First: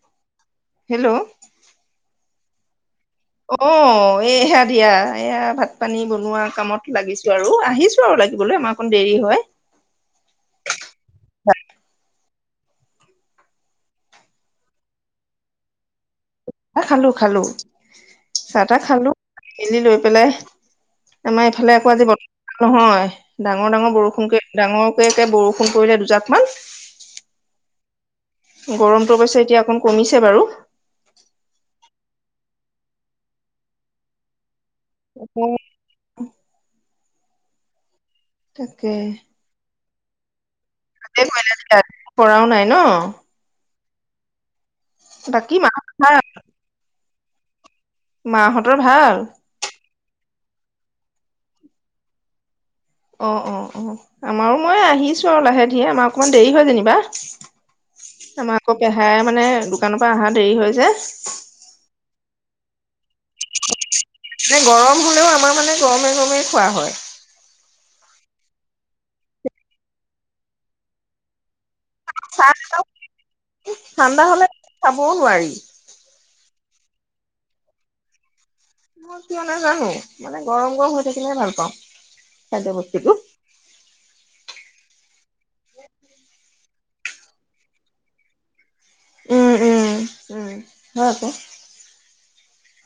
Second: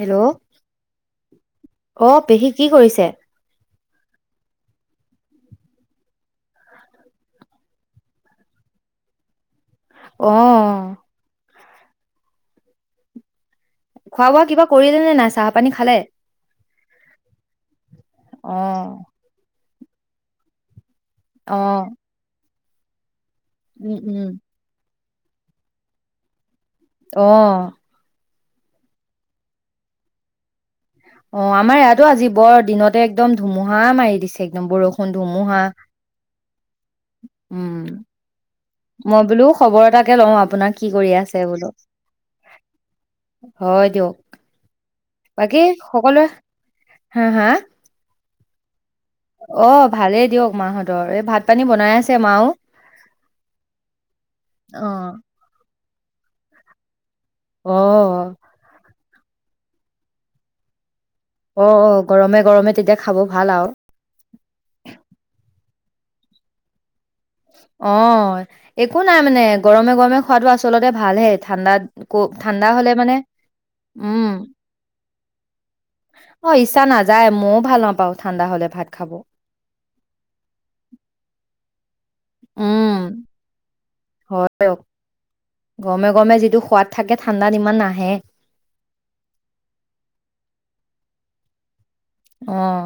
Hello, hello অ' পেহী। কি কৰিছে? অ', এইহে দিয়া, এয়া ভাত পানী বনোৱা কামত লাগিছো আৰু আহিছো আৰু লাগিবলৈ আমাৰ অকণ দেৰি হয়। অ'। [unintelligible] খোৱা বোৱা কিবা কৰিলে নে নাই, চাহ পানী খালে? এ খালোঁ, খালোঁ, অ চাহ তাহ খালোঁ, মেলি লৈ পেলাই আমাৰ অ এইফালে আকৌ আজি ব নহয়। ডাঙৰ, ডাঙৰ উম উম বৰষুণকে ডাঙৰ ধুনীয়া কে বৰষুণ পৰিলে দুজাকমান অ'। গৰমটো অবশ্যে এতিয়া অকণ কমিছে বাৰু। অ' আমাৰ ইয়া তো আজি বৰ দিনতে একদম ধুমুহা মাৰি দিছে। একদম বৰষুণ, ধুমুহা তাকে উম। মই বোলো খবৰ এটা এ লওঁ আপোনাক কি কৰি ত'তে আছে বোলো ক'লা পৰাও নাই ন'। হয় দিয়ক। বাকী মা ভাল সকলোৱে হা, হা মাহঁতৰ ভাল অ', ভালেই দিয়ক। মাহঁতৰ এই ভাত পানী বনাই আছে মাও। অ', অ', অ', আমাৰো মই অ আহিছো আৰু লাহে ধীৰে আমাৰ অকণমান দেৰি হয় যেনিবা। অ'। খাই মানে দোকানৰ পৰা অহা দেৰি হৈ যে। অ', অ', গৰমে গৰমে তেতিয়া খাব ভাল আৰু। মানে গৰম হ'লেও আমাৰ মানে গৰমে গৰমেই খোৱা হয়। অ', একো নাই মানে গৰমে গৰমে খোৱাটো আচলতে ভালহে ঠাণ্ডাত ক চা ঠাণ্ডা হ'লে মানে ঠাণ্ডা উম, হলে চাবও নোৱাৰি। অ', ইচ্ছা নাযায় মইও ভাল নাপাওঁ ঠাণ্ডা হ'লে। ভাত খাব। মই কিয় নাজানো মানে গৰম, গৰম হৈ থাকিলে ভাল পাওঁ। [unintelligible] কৰ গৰমে গৰমে যিটো সোৱাদ থাকে ঠাণ্ডাত ইমান নাহে। উম, উম, উম, হয়কো। অহ।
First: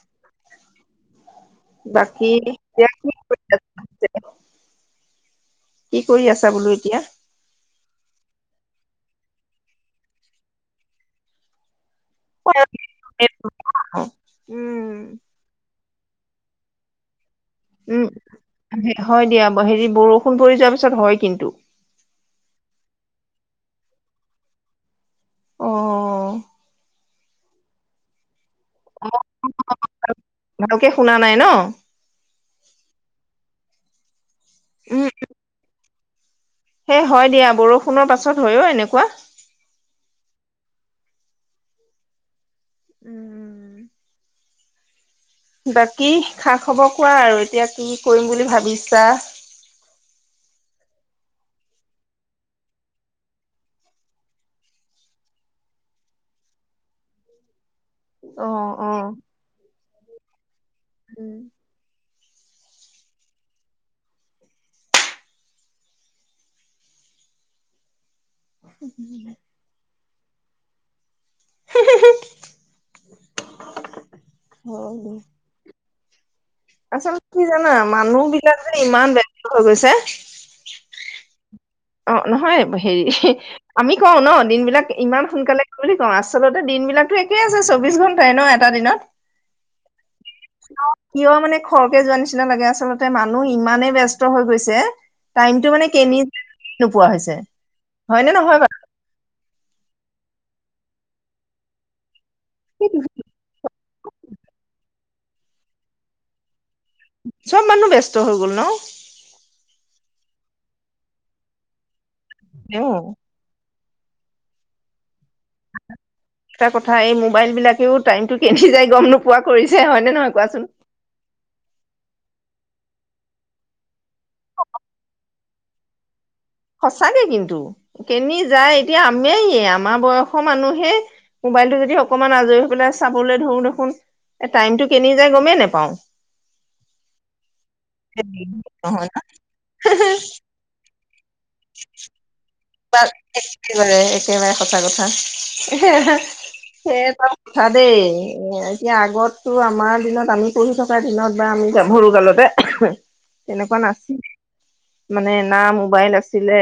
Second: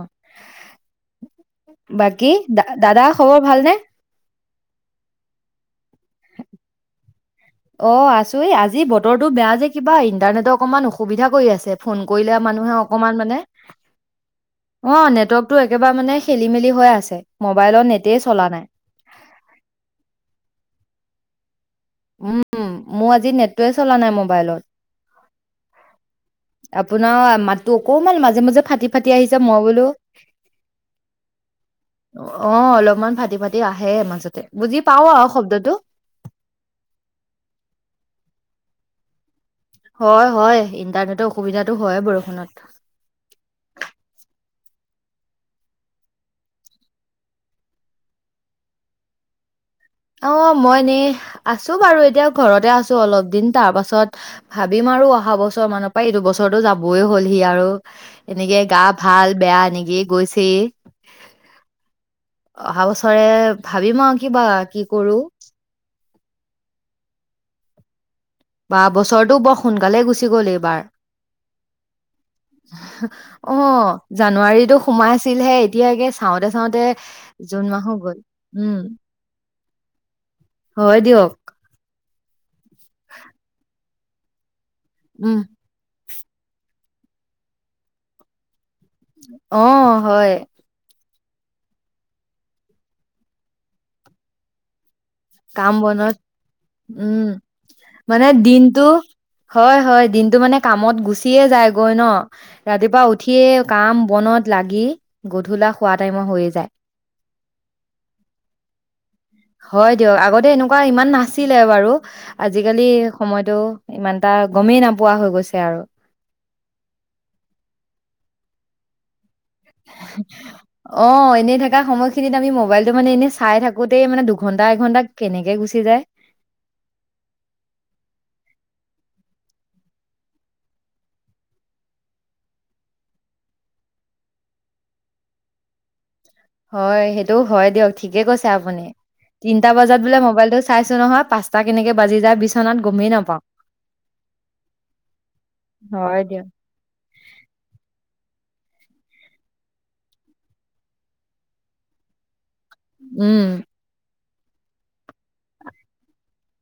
বাকী দ - এতিয়া দাদা কি খবৰ কৰি ভালনে? আছা কি কৰি আছা বোলো এতিয়া? অ' আছো আজি বতৰটো বেয়া যে কিবা ইণ্টাৰনেটৰ অকনমান অসুবিধা কৰি আছে। ফোন কৰিলে মানুহে অকমান মানে অ উম নেটৱৰ্কতটো একেবাৰে মানে খেলি মেলি হৈ আছে। মোবাইলৰ উম নেটেই চলা নাই। হয় দিয়া হেৰি বৰষুণ পৰি যোৱাৰ পিছত পিছত হয় কিন্তু। উম মোৰ আজি নেটটোৱে চলা নাই মোবাইলত। অঁ। আপ ন মাতো অকমান মাজে - মাজে ফাটি - ফাটি আহিছে মই বোলো, ভালকে শুনা নাই ন অ' অলপমান ফাটি- ফাটি এয়া আহে মাজতে। বুজি পাওঁ আও শব্দটো হে হয় দিয়া বৰষুণৰ পাছত হয়অ এনেকুৱা হয় হয় ইণ্টাৰনেটৰ অসুবিধাটো হয়ে বৰষুণত উম উম বাকী খা খবৰ কোৱা আৰু এতিয়া কি কৰিম বুলি ভাবিছা অ মই এনেই আছো বাৰু এতিয়া ঘৰতে আছো অলপ দিন তাৰ পাছত ভাবিম আৰু অহা বছৰ মানৰ পৰা এইটো বছৰৰতো যাবই হ'লহি আৰু এনেকে অ', গা ভাল বেয়া এনেকি গৈছে উম অহা বছৰে ভাবিম আৰু কিবা কি কৰোঁ বা বছৰটো বৰ সোনকালে গুছি গুছি গল এইবাৰ অ জানুৱাৰীতো হয় সোমাই দিয়া। ছিলহে এতিয়া গেছ আচলতে কি জানা মানুহ বিলাক যে উম ইমান বেলেগ হৈ গৈছে হয় দিয়ক। অ নহয় হেৰি, ইহি আমি কওঁ ন দিন বিলাক ইমান উম সোনকালে মানে আচলতে দিন বিলাকো একেই আছে চৌবিশ ঘণ্টাই ন? এটা দিনত অ হয়। কিয় মানে খৰকে যোৱা নিচিনা লাগে আচলতে মানুহ ইমানে ব্যস্ত হৈ গৈছে টাইমটো কাম মানে বনত কেনি যায় [unintelligible] উম মানে দিনটো হয় হয় দিনটো মানে কামত গুচিয়ে যায়গৈ ন ৰাতিপুৱা উঠিয়ে কাম বনত লাগি গধূলা খোৱা টাইমৰ হৈয়ে যায় চব মানুহ ব্যস্ত হৈ গ'ল ন হয় দিয়ক আগতে এনেকুৱা ইমান নাছিলে বাৰু আজিকালি এটা সময়টো ইমান এটা গমেই নাপোৱা হৈ গল এটা কথা এই মোবাইল বিলাকেও টাইমতটো কে যায় গ [unintelligible] অ এনে থকা সময়খিনিত আমি মোবাইল মানে এনেই চাই থাকোতেই মানে দুঘন্টা এঘন্টা কেনেকে গুচি যায় সঁচাকে কিন্তু কেনি যায় এতিয়া আমেইয়ে আমাৰ বয়সৰ মানুহে মোবাইলটো যদি অকমান আজৰি হৈ পেলাই চাবলৈ ধৰো দেখোন টাইমতটো কেনি যায় গমেই নোপাওঁ [unintelligible] হয় সেইটো হয় দিয়ক ঠিকে কৈছে আপুনি নহয় তিনটা বজাত বোলে মোবাইলটো চাইছো নহয় পাঁচটা কেনেকে বাজি যায় বিচনাত গমেই নাপাওঁ। বাৰে একেবাৰে সঁচা কথা হয় দিয়ক, সেই ত কথা দেই এতিয়া আগতো আমাৰ দিনত আমি পঢ়ি থকা দিনত বা আমি যাম সৰু কালতে উম, তেনেকুৱা নাছিল মানে না মোবাইল আছিলে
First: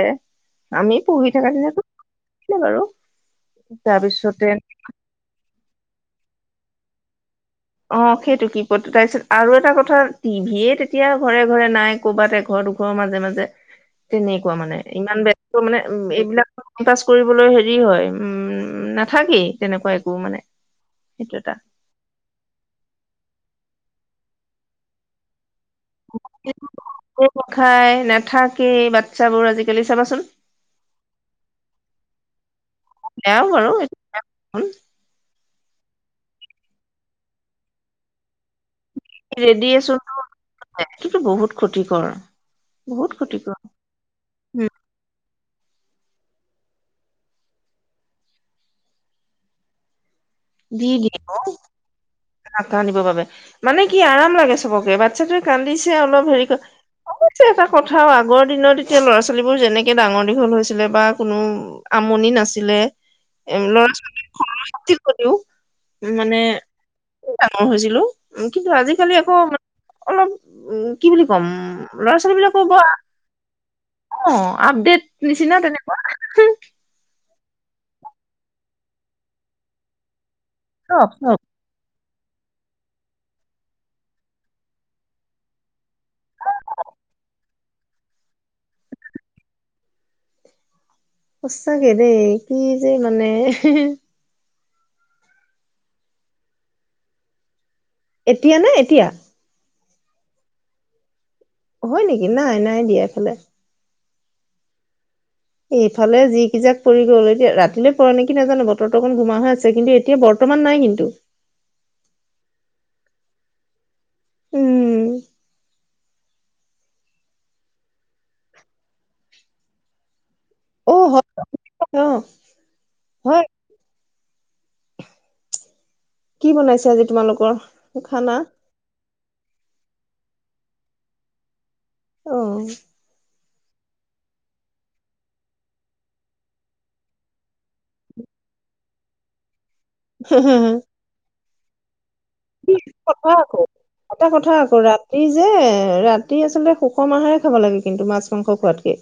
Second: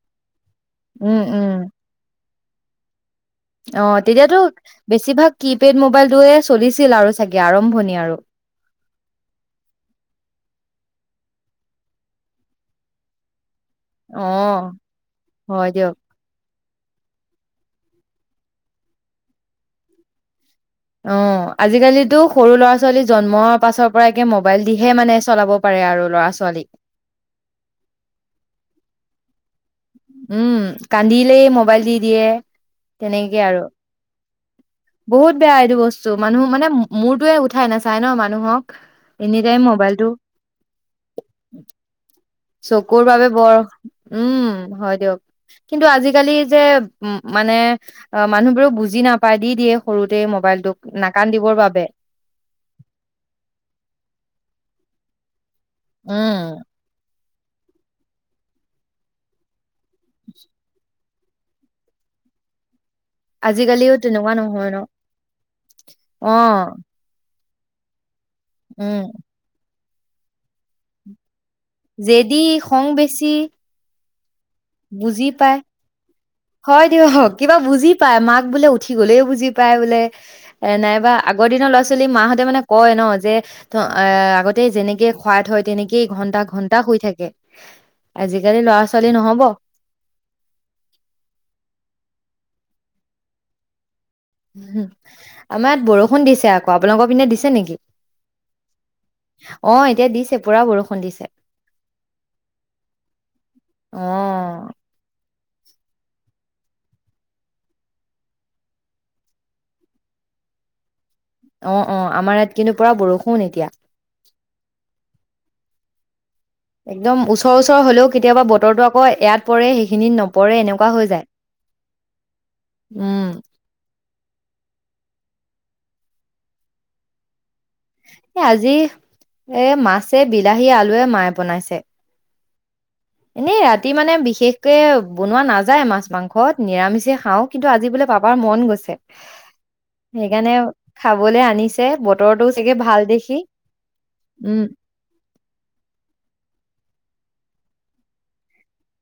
আমি উম, পহি উম, থকাছে [unintelligible] তো ে বাৰু অ তেতিয়াতো তাৰপিছতে বেছিভাগ কি পেড মোবাইল দয়ে আছ চলিছিল আৰু চাগে অ আৰম্ভণি আৰু সেইটো কি তাৰপিছত আৰু এটা কথা টিভিয়ে তেতিয়া ঘৰে ঘৰে নাই কৰ'বাত এ ঘৰ দুঘৰৰ মাজে মাজে তেনেকুৱা অ', মানে ইমান বস্ত হয় মানে দিয়ক। উ এইবিলাক পাছ কৰিবলৈ হেৰি হয় উম নাথাকি তেনেকুৱা একো মানে অ সেইটো এটা আজিকালিতো সৰু ল'ৰা ছোৱালী জন্মৰ পাছৰ পৰাে মোবাইল দিহে মানে চলাব পাৰে আৰু ল'ৰা ছোৱালীক, নখাই নাথাকেই বা [unintelligible] চাবোৰ আজি উম কান্দিলেই মোবাইল দি দিয়ে তেনেকে বেয়াও আৰু বাৰু এইটো বহুত বেয়া এইটো বস্তু মানুহ মানে মোৰতোয়ে উঠাই নাচায় ন মানুহক এনি টাইম ৰেডি এচন মোবাইলটো কিন্তু বহুত ক্ষতিকৰ চকুৰ বহুত বাবে বৰ ক্ষতিকৰ উম হয় দিয়ক কিন্তু আজিকালি যে উ মানে অঁ মানুহবোৰ ও বুজি নাপায় দি দিয়ে সৰুত। দি দিয়ে ন না বাবে মানে কি আৰাম লাগে চবকে বাট। [unintelligible] কান্দিছে অলপ হেৰি উম কৰি [unintelligible] পিছে এটা কথা আগৰ দিনত এতিয়া ল'ৰা ছোৱালীবোৰ যেনেকে। ডাঙৰ দীঘল হৈছিলে বা। কোনো আমনি নাছিলে। আজিকালিও তেনেকুৱা নহয় ন। [unintelligible] উম মানে। অ ডাঙৰ হৈছিলো। উম কিন্তু উম আজিকালি আকৌ। অলপ, উম কি বুলি। ক'ম জেদি খং বেছি। অঁ। আপডেট বুজি নিচিনা পায় তেনেকুৱা। হয় দিয়ক কিবা বুজি পায় মাক বোলে উঠি গলেওঁ বুজি পায় বোলে। এ চব নাইবা চব আগৰ দিনৰ লৰা ছোৱালী। মাহতে মানে কয় ন যে আগতে যেনেকে খোৱাই থয় দিয়ে নি কি ঘন্টা ঘন্টা শুই থাকে আজিকালি ল'ৰা ছোৱালী নহব। সচাঁকে দেই কি যে মানে। উম আমাৰ ইয়াত বৰষুণ দিছে আকৌ আপোনালোকৰ পিনে দিছে নেকি। এতিয়া নে এতিয়া। অঁ এতিয়া দিছে পুৰা বৰষুণ দিছে। হয় নেকি নাই নাই দিয়া এইফালে অঁ। এইফালে যি যিকেইজাক পৰি গ'ল এতিয়া ৰাতিলৈ পৰে নেকি নাজানো বতৰটো অকণ ঘোমা হৈ আছে কিন্তু এতিয়া বৰ্তমান নাই কিন্তু। অঁ অঁ আমাৰ ইয়াত কিন্তু পুৰা বৰষুণ এতিয়া উম। একদম ওচৰ ওচৰ হ'লেও কেতিয়াবা বতৰটো আকৌ এয়াত পৰে সেইখিনি নপৰে এনেকুৱা। অ হৈ হয় অ যায় উম। হয় কি বনাইছে আজি তোমালোকৰ। খানা? এ আজি এ মাছ। বিলাহী আলুৱে মায়ে বনাইছে। অঁ। এনেই ৰাতি মানে বিশেষকৈ বনোৱা নাযায় মাছ মাংস নিৰামিষে খাওঁ কিন্তু আজি বোলে পাপাৰ মন গৈছে। সেইকাৰণে খাবলে আনি চে বত কথা আকৌ, এটা কথা উম আকৌ ৰাতি যে ৰাতি আচলতে সুষম আহাৰ খাব লাগে কিন্তু মাছ মাংস খোৱাতকে।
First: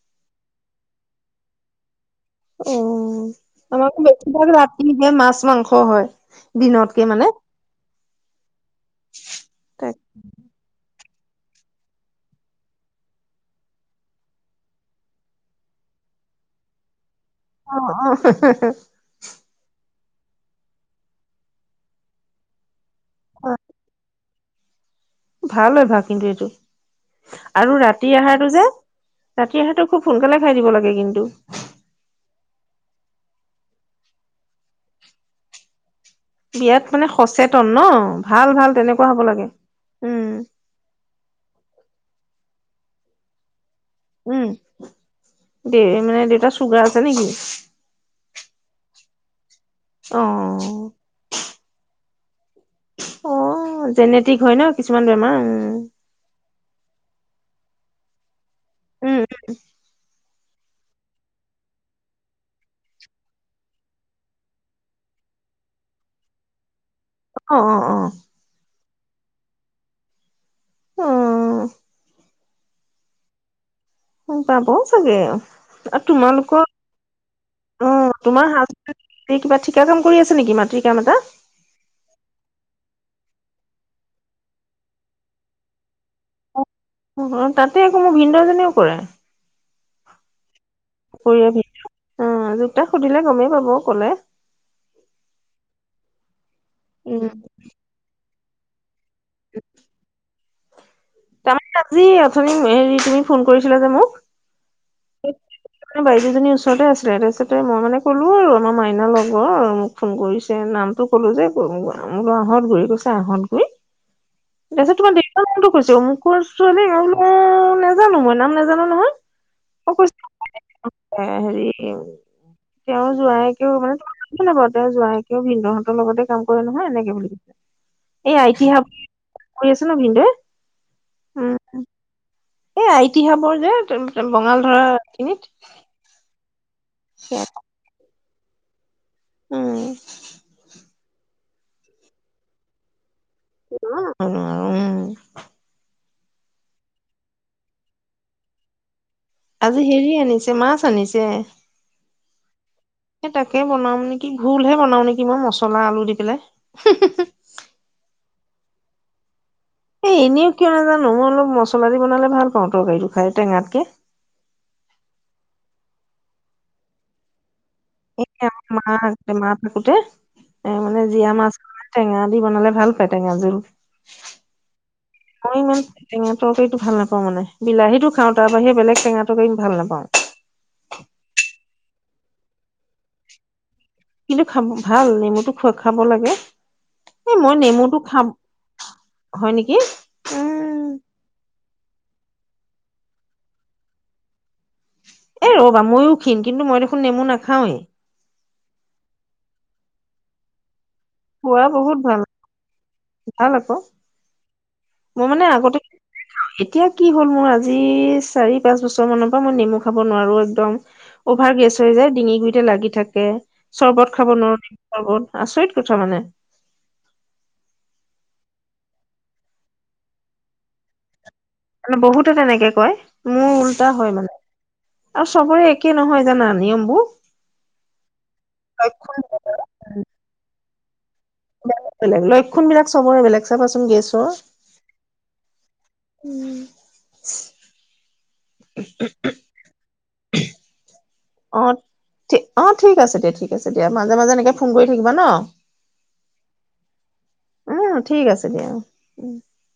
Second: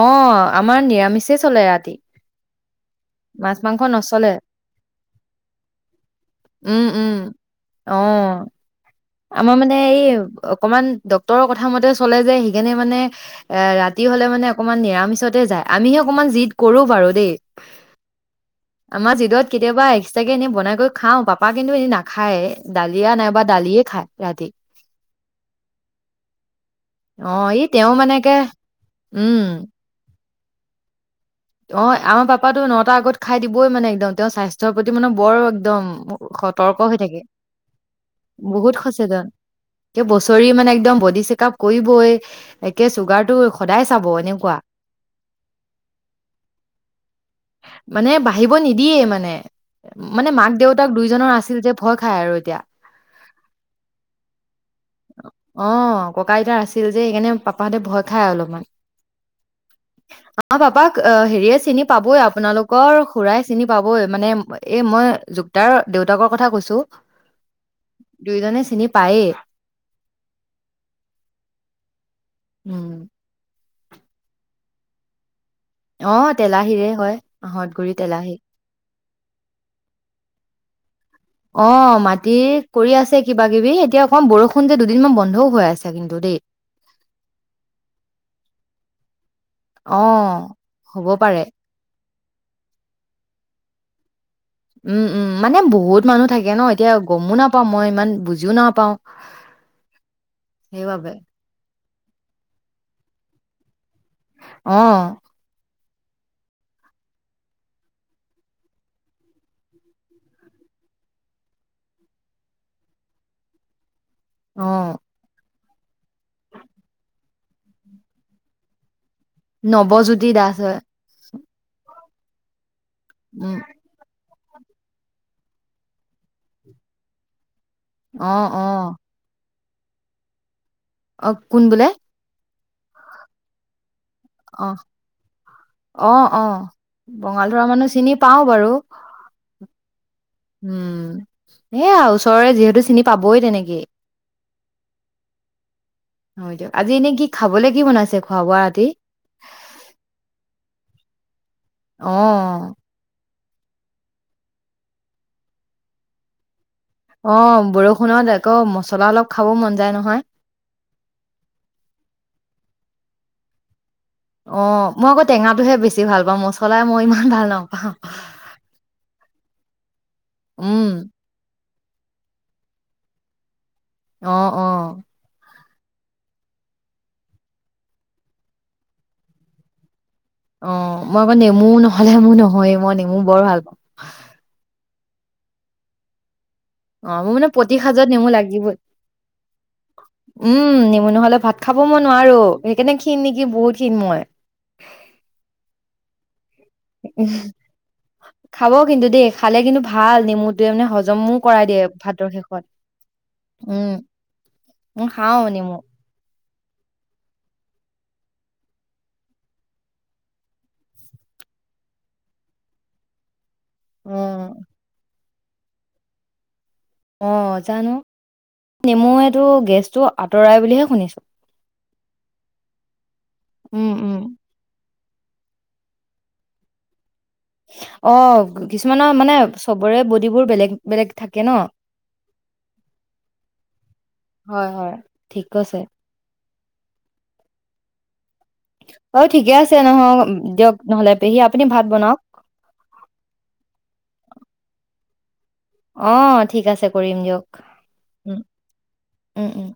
অ' আমাৰ নিৰামিচে চলে ৰাতি। মাছ অ' মাংস আমাৰতো নচলে বেছিভাগ ৰাতি হে মাছ মাংস হয়, উম দিনতকে উম মানে। অ আমাৰ মানে এই অকমান [unintelligible] ডক্তৰৰ কথা মতে চলে যে সেইকাৰণে মানে এ - ৰাতি হলে মানে অকমান নিৰামিচতে যায়। আমিহে অকমান জিদ কৰো বাৰু দেই। অ' আমাৰ জিদত অ'। কেতিয়াবা এক্সট্ৰাকে এনে বনাই কৰি খাওঁ, পাপা কিন্তু এনে নাখায়। ডালিয়া নাইবা অ দালিয়ে [unintelligible] ভাল হয় ভা কিন্তু এইটো অ', ই আৰু তেওঁ মানে ৰাতিৰ একে আহাৰটো যে, ৰাতি উম, আহাৰটো খুব সোনকালে খাই দিব লাগে কিন্তু। অ' আমাৰ পাপাটো নটাৰ আগত খাই দিবই মানে একদম, তেওঁৰ স্বাস্থ্যৰ প্ৰতি মানে বৰ একদম সতৰ্ক বিয়াত হৈ মানে থাকে, সচেতন ন ভাল ভাল বহুত তেনেকুৱা হ'ব সচেতন। লাগে ক উম বছৰি মানে একদম বডি চ কাপ কৰিবই, একে চুগাৰ টো উম। দে মানে দেউতাৰ চুগাৰ আছে নেকি? য়ে মানে। অ মানে মাক দেউতাক দুইজনৰ আছিল যে ভয় খাই আৰু এতিয়া। অ' জেনেটিক হয় ন কিছুমান বেমাৰ, উম। অ', ককা আইতাৰ আছিল যে সেইকাৰণে পাপাহঁতে ভয় খায় অলপমান। উম উম। [unintelligible] পাপাক। অ হেৰিয়ে চিনি পাবই আপোনালোকৰ খুৰাই চিনি পাবই মানে এই মই যুক্তাৰ দেউতাকৰ কথা কৈছোঁ। অ' অ' অ'। পায়ে। অ'। উম। অ পাব ছাগে। অ তোমালোকৰ, তেলাহীৰে হয় আহঁতগুৰি অহ - তেলাহী তোমাৰ হাজবেণ্ডে কিবা ঠিকা কাম কৰি আছে নেকি মাটিৰ কাম এটা? অ মাটি কৰি আছে কিবা কিবি এতিয়া অকম বৰষুণ যে দুদিনমান বন্ধও হৈ আছে। কিন্তু দেই [unintelligible] তাতে আকৌ মোৰ ভিনদেউ জনেও কৰে। অ। হ'ব পাৰে। দুপৰীয়া ভিন অ [unintelligible] তাক সুধিলে গমেই পাব কলে। উম উম মানে বহুত মানুহ থাকে। থাকে ন তিয়া উম গমো নাপাওঁ মই ইমান বোজি বোজিও নাপাওঁ। সেইবাবে তাৰমানে আজি অথনি হেৰি তুমি ফোন কৰিছিলে যে মোক। অ। বাইদেজনীৰ ওচৰতে আছিলে তাৰপিছতে মই মানে ক'লো আৰু আমাৰ মাইনা লগৰ আৰু মোক ফোন কৰিছে নামটো কলো যে গহত ঘূৰি কইছে আহত ঘূৰি। অ তাৰ পিছত তোমাৰ দেখ কৈছো অমোকৰ ছোৱালী ও নাজানো মই নাম নাজানো নহয়। অ কৈছে নৱজ্যোতি দাস হয়। হেৰি তেওঁ যোৱাই উম কেও মানে [unintelligible] বৰতাৰ যোৱইকেও ভিনদুহঁতৰ লগতে কাম কৰে নহয় এনেকে বুলি অ অ। আহি আছে ন ভিনদয়ে? অ কোন বোলে। এ আইতিহাবৰ যে বঙাল অ ধৰা খিনিত। বঙাল ধৰা মানুহ চিনি পাওঁ বাৰু। উম। উম। এয়া ওচৰৰে যিহেতু চিনি পাবই তেনেকে। নোৱাৰো উম হয় দিয়ক। আজি এনে কি খাবলৈ কি বনাইছে খোৱা বোৱা ৰাতি? আজি হেৰি আনিছে মাছ আনিছে। অ। তাকে বনাম নেকি ভুলহে বনাম নেকি মই মছলা আলু দি পেলাই। অ বৰষুণৰ ত মছলা অলপ খাব মন যায় এ নহয় এনেও কিয় নাজানো মই অলপ মছলা দি বনালে ভাল পাওঁ তৰকাৰীটো খাই টেঙাতকে অ মই আকৌ টেঙাটোহে বেছি ভাল পাওঁ মছলাই মই ইমান ভাল নও [inaudible] কোটে এ উম, মানে জীয়া মাছ টেঙা দি বনালে ভাল পায়, টেঙা জোল অ' অ' মই ইমান টেঙা তৰকাৰীটো ভাল নাপাওঁ, মানে বিলাহীতো খাওঁ তাৰ বাহে বেলেগ টেঙা তৰকাৰী ভাল নাপাওঁ। টেঙা নহলে মোৰ নহৈয়ে মই নেমু বৰ ভাল পাওঁ কিন্তু খাব ভাল নেমুতো খোৱা, খাব লাগে। অ' এ মোৰ মানে মই প্ৰতি নেমুটো সাজত খাম নেমু লাগিবই, হয় নেকি উম নেমু নহলে ভাত খাব মই নোৱাৰো। সেইকাৰণে ক্ষীণ নেকি? বহুত ক্ষীণ মই। এ ৰ'বা মইো ক্ষীণ। কিন্তু মই দেখোন নেমু নাখাওঁৱেই। খাব কিন্তু দেই, খালে কিন্তু ভাল নেমুটোৱে মানে জমো কৰাই পুৰা দিয়ে বহুত ভাল ভাতৰ শেষত, ভাল আকৌ উম উম মই খাঁও মানে নেমু। আগতে এতিয়া কি হ'ল, মোৰ আজি চাৰি পাঁচ বছৰ মানৰ পৰা মই নেমু খাব নোৱাৰো একদম, অভাৰ গেছ হৈ যায় ডিঙি গুৰিতে লাগি থাকে। চৰ্বত খাব উম, নোৱাৰোঁ, নেমু চৰ্বত আচৰিত কথা মানে, অ' জানো নেমুয়েতো গেছটো আঁতৰাই বুলিহে শুনিছো। মানে বহুতে তেনেকে কয়। মোৰ উল্টা উম, উম। হয় মানে, আৰু চবৰে একেই নহয় জানা নিয়মবুৰ অ' কিছুমানৰ মানে চবৰে বডিবোৰ বেলেগ বেলেগ থাকে। ন। বেলেগ লক্ষণ বিলাক চবৰে বেলেগ চাবাচোন গেছৰ, হয়, হয়। ঠিক কৈছে। উম [inaudible] অ ঠিকে আছে নহয় দিয়ক নহলে পেহী আপুনি অ ভাত বনাওক। ঠিক অ ঠিক আছে দিয়া ঠিক আছে দিয়া মাজে মাজে এনেকে ফোন কৰি থাকিবা ন, অ' ঠিক আছে। কৰিম দিয়ক, উম ঠিক উম আছে দিয়া উম উম